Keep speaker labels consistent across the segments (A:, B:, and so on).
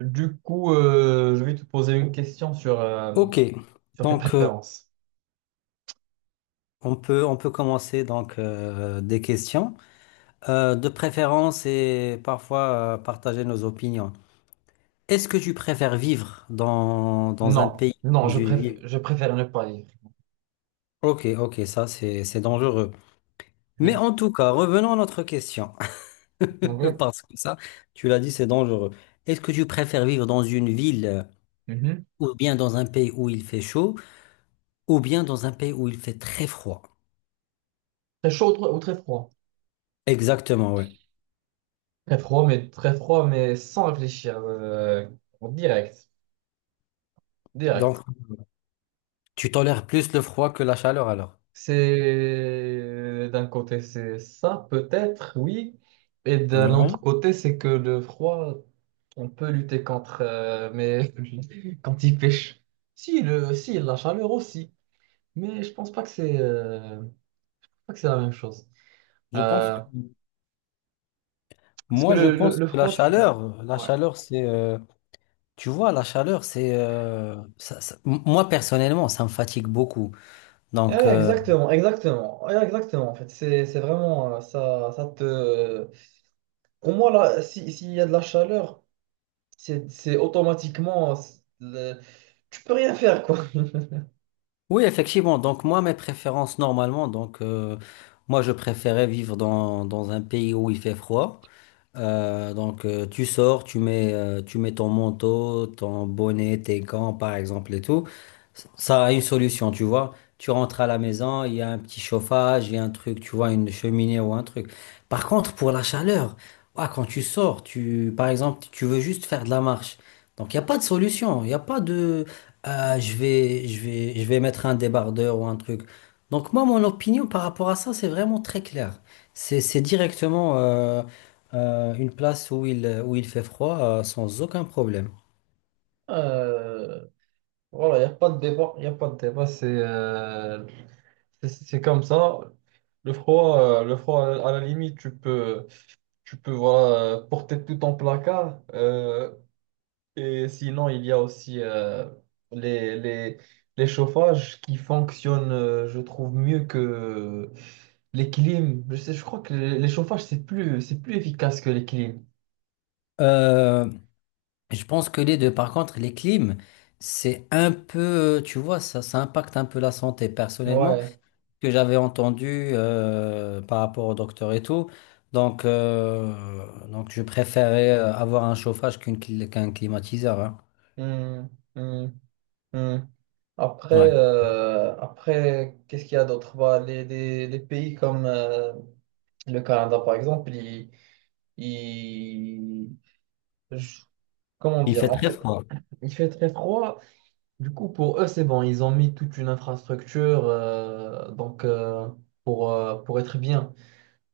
A: Du coup, je vais te poser une question sur
B: Ok,
A: sur tes
B: donc euh,
A: préférences.
B: on peut commencer des questions. De préférence et parfois partager nos opinions. Est-ce que tu préfères vivre dans un
A: Non,
B: pays,
A: non,
B: dans une ville?
A: je préfère ne pas lire.
B: Ok, ok, ça c'est dangereux. Mais
A: Hmm.
B: en tout cas, revenons à notre question.
A: Ok.
B: Parce que ça, tu l'as dit, c'est dangereux. Est-ce que tu préfères vivre dans une ville
A: Mhm.
B: ou bien dans un pays où il fait chaud ou bien dans un pays où il fait très froid?
A: Très chaud ou très froid?
B: Exactement, oui.
A: Très froid, mais sans réfléchir. En direct, direct.
B: Donc, tu tolères plus le froid que la chaleur alors?
A: C'est d'un côté, c'est ça, peut-être, oui. Et d'un
B: Ouais.
A: autre côté, c'est que le froid, on peut lutter contre, mais quand il pêche. Si, le, si, la chaleur aussi. Mais je pense pas que c'est pas que c'est la même chose.
B: Je pense que
A: Euh, Parce que
B: moi je pense
A: le
B: que
A: froid, tu...
B: la
A: Ouais.
B: chaleur c'est tu vois la chaleur c'est moi personnellement ça me fatigue beaucoup.
A: Eh
B: Donc
A: ouais,
B: euh,
A: exactement, exactement, ouais, exactement. En fait, c'est vraiment ça te. Pour moi, là, si, s'il y a de la chaleur, c'est automatiquement. C'est le- Tu peux rien faire, quoi.
B: oui effectivement donc moi mes préférences normalement moi je préférais vivre dans un pays où il fait froid. Tu sors, tu mets ton manteau, ton bonnet, tes gants par exemple et tout. Ça a une solution, tu vois. Tu rentres à la maison, il y a un petit chauffage, il y a un truc, tu vois, une cheminée ou un truc. Par contre, pour la chaleur, ouah, quand tu sors, tu, par exemple, tu veux juste faire de la marche. Donc il n'y a pas de solution, il n'y a pas de je vais mettre un débardeur ou un truc. Donc moi, mon opinion par rapport à ça, c'est vraiment très clair. C'est directement une place où où il fait froid sans aucun problème.
A: Euh, Voilà, il n'y a pas de débat, il a pas de débat, c'est comme ça. Le froid, à la limite, tu peux voilà, porter tout ton placard. Et sinon, il y a aussi les, les, les chauffages qui fonctionnent, je trouve, mieux que les clims. Je sais, je crois que les chauffages, c'est plus efficace que les clims.
B: Euh, je pense que les deux, par contre, les clims, c'est un peu, tu vois, ça impacte un peu la santé. Personnellement, ce
A: Ouais.
B: que j'avais entendu par rapport au docteur et tout, donc je préférais avoir un chauffage qu'un climatiseur, hein.
A: Hmm, hmm. Hmm. Après,
B: Ouais.
A: après qu'est-ce qu'il y a d'autre? Bah, les pays comme le Canada, par exemple, il- je- comment
B: Il fait
A: dire? En
B: très
A: fait,
B: froid.
A: il fait très froid. Du coup, pour eux, c'est bon. Ils ont mis toute une infrastructure donc, pour être bien.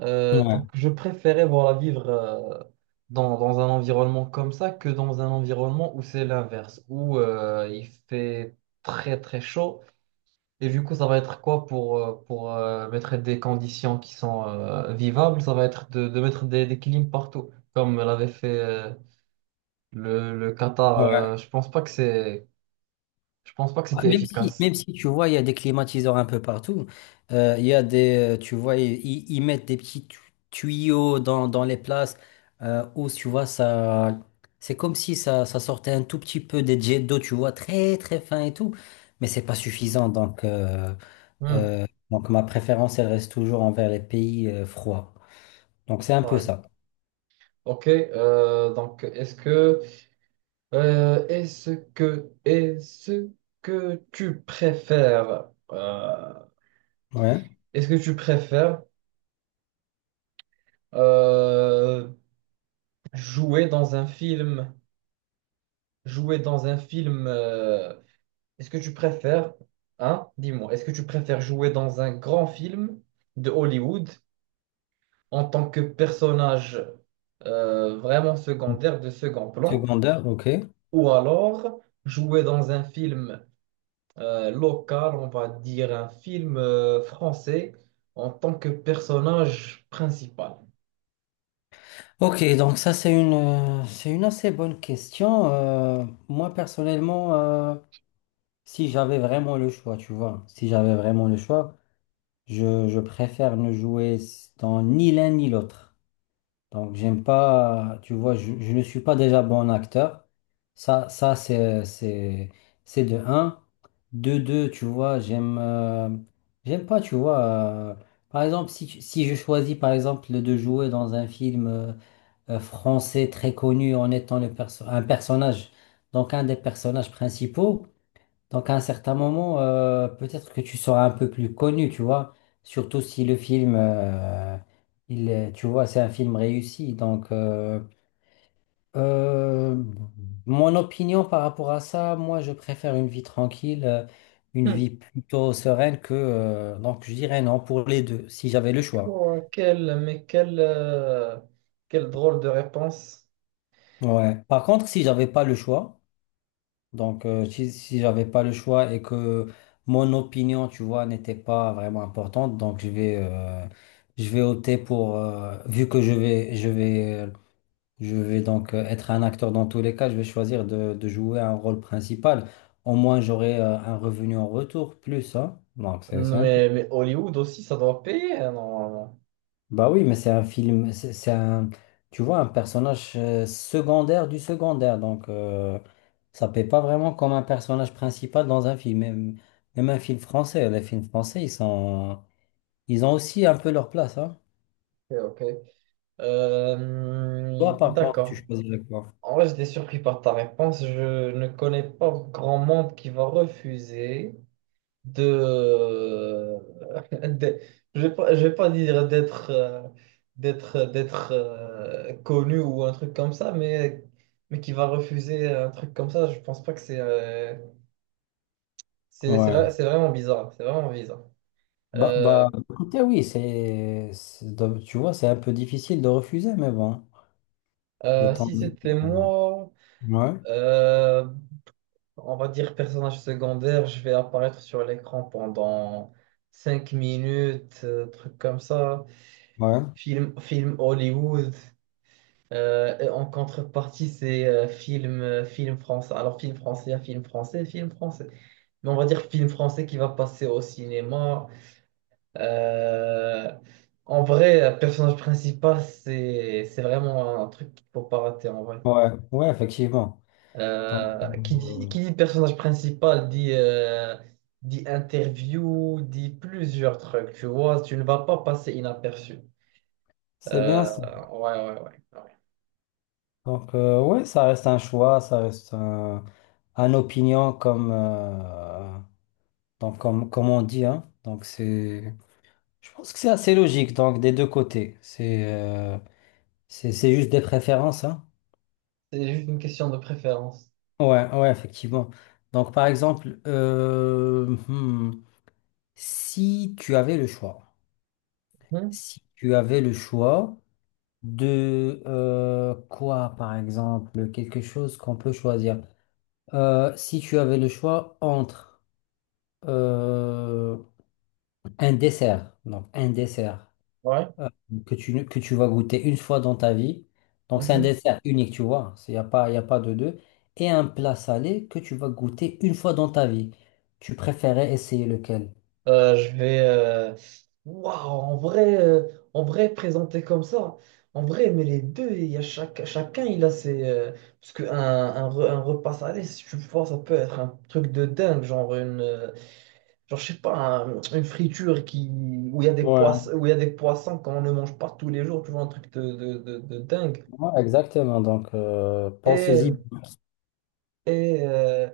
B: Ouais.
A: Donc, je préférais voilà, vivre dans, dans un environnement comme ça que dans un environnement où c'est l'inverse, où il fait très, très chaud. Et du coup, ça va être quoi pour mettre des conditions qui sont vivables? Ça va être de mettre des clim partout, comme l'avait fait le Qatar.
B: Ouais.
A: Je pense pas que c'est, je pense pas que
B: Ouais,
A: c'était
B: même si,
A: efficace.
B: même si tu vois, il y a des climatiseurs un peu partout, il y a tu vois, ils mettent des petits tuyaux dans les places où, tu vois, ça, c'est comme si ça sortait un tout petit peu des jets d'eau, tu vois, très très fin et tout, mais c'est pas suffisant. Donc, euh,
A: Hmm,
B: euh, donc ma préférence, elle reste toujours envers les pays froids. Donc, c'est un peu
A: ouais.
B: ça.
A: Ok, donc est-ce que tu préfères,
B: Ouais.
A: est-ce que tu préfères euh, jouer dans un film, jouer dans un film. Est-ce que tu préfères, hein, dis-moi, est-ce que tu préfères jouer dans un grand film de Hollywood en tant que personnage vraiment secondaire de second plan,
B: Secondaire, ok.
A: ou alors jouer dans un film local, on va dire un film français en tant que personnage principal?
B: Ok, donc ça c'est c'est une assez bonne question. Moi personnellement, si j'avais vraiment le choix, tu vois, si j'avais vraiment le choix, je préfère ne jouer dans ni l'un ni l'autre. Donc j'aime pas, tu vois, je ne suis pas déjà bon acteur. Ça, ça c'est, c'est, c'est de un. De deux, tu vois, j'aime pas, tu vois. Par exemple, si, si je choisis par exemple de jouer dans un film français très connu, en étant un personnage, donc un des personnages principaux. Donc à un certain moment, peut-être que tu seras un peu plus connu, tu vois. Surtout si le film, tu vois, c'est un film réussi. Donc euh, mon opinion par rapport à ça, moi je préfère une vie tranquille, une
A: Hmm.
B: vie plutôt sereine que... donc je dirais non pour les deux, si j'avais le choix.
A: Oh, quelle drôle de réponse.
B: Ouais. Par contre, si j'avais pas le choix. Si j'avais pas le choix et que mon opinion, tu vois, n'était pas vraiment importante, donc je vais opter pour, vu que je vais être un acteur dans tous les cas, je vais choisir de jouer un rôle principal. Au moins, j'aurai un revenu en retour, plus, hein. Donc, c'est simple.
A: Mais Hollywood aussi, ça doit payer, hein, normalement.
B: Bah oui, mais c'est un film, c'est un, tu vois, un personnage secondaire du secondaire, ça paie pas vraiment comme un personnage principal dans un film, même, même un film français. Les films français, ils sont, ils ont aussi un peu leur place, hein.
A: Ok, ok.
B: Toi, par contre, tu
A: D'accord.
B: choisirais quoi?
A: En vrai, j'étais surpris par ta réponse. Je ne connais pas grand monde qui va refuser de... de- je vais pas dire d'être connu ou un truc comme ça, mais qui va refuser un truc comme ça. Je pense pas que
B: Ouais.
A: c'est vraiment bizarre. C'est vraiment bizarre.
B: Bah,
A: Euh,
B: bah, écoutez, oui, tu vois, c'est un peu difficile de refuser, mais bon, de temps en
A: Si c'était
B: temps.
A: moi.
B: Ouais,
A: euh, On va dire personnage secondaire, je vais apparaître sur l'écran pendant 5 minutes, truc comme ça.
B: ouais,
A: Film, film Hollywood. Et en contrepartie, c'est film français. Alors, film français, film français, film français. Mais on va dire film français qui va passer au cinéma. Euh, en vrai, personnage principal, c'est vraiment un truc qu'il faut pas rater en vrai.
B: ouais, ouais, effectivement. Donc, euh,
A: Qui dit personnage principal dit, dit interview, dit plusieurs trucs, tu vois, tu ne vas pas passer inaperçu.
B: c'est bien.
A: Euh, ouais, ouais, ouais, ouais.
B: Ouais, ça reste un choix, ça reste un opinion comme on dit, hein. Donc, c'est, je pense que c'est assez logique, donc, des deux côtés. C'est juste des préférences, hein.
A: C'est juste une question de préférence.
B: Ouais, ouais, effectivement. Donc, par exemple, hmm, si tu avais le choix,
A: Mhm,
B: si tu avais le choix de par exemple, quelque chose qu'on peut choisir. Si tu avais le choix entre Euh, un dessert, donc un dessert
A: ouais.
B: euh, que que tu vas goûter une fois dans ta vie. Donc c'est un
A: Mhm.
B: dessert unique, tu vois, il n'y a pas, y a pas de deux. Et un plat salé que tu vas goûter une fois dans ta vie. Tu préférais essayer lequel?
A: Je vais. Waouh, en vrai, présenté comme ça. En vrai, mais les deux, il y a chaque, chacun, il a ses. Parce un repas salé, si tu vois, ça peut être un truc de dingue, genre une. Genre, je sais pas, un- une friture qui, où il y a des poissons,
B: Ouais,
A: où il y a des poissons qu'on ne mange pas tous les jours, tu vois, un truc de dingue.
B: ouais, exactement.
A: Et
B: Pense-y.
A: Et,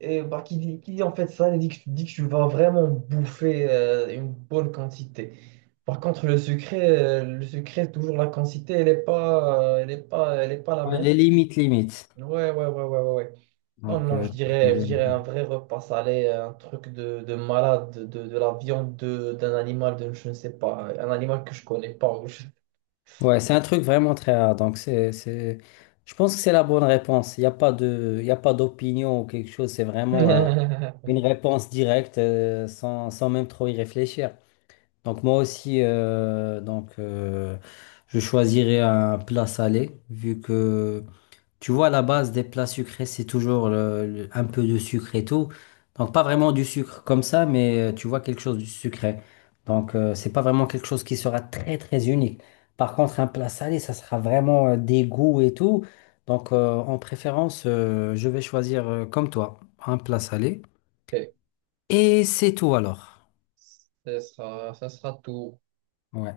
A: et bah, qui dit en fait ça, dit que tu vas vraiment bouffer une bonne quantité. Par contre, le sucré, toujours la quantité, elle n'est pas, elle est pas, elle est pas la
B: Les
A: même.
B: limites, limites.
A: Ouais, ouais, ouais, ouais, ouais, ouais. Non, non,
B: Tu
A: je
B: choisis.
A: dirais un vrai repas salé, un truc de malade, de, la viande d'un animal, de, je ne sais pas, un animal que je connais pas. Ou je-
B: Ouais, c'est un truc vraiment très rare. Donc, c'est, je pense que c'est la bonne réponse. Il n'y a pas il y a pas d'opinion ou quelque chose. C'est vraiment une réponse directe sans même trop y réfléchir. Donc, moi aussi, je choisirais un plat salé vu que tu vois, la base des plats sucrés, c'est toujours un peu de sucre et tout. Donc, pas vraiment du sucre comme ça, mais tu vois, quelque chose de sucré. C'est pas vraiment quelque chose qui sera très, très unique. Par contre, un plat salé, ça sera vraiment des goûts et tout. En préférence, je vais choisir comme toi, un plat salé.
A: Ok,
B: Et c'est tout alors.
A: ce sera, ce sera tout.
B: Ouais.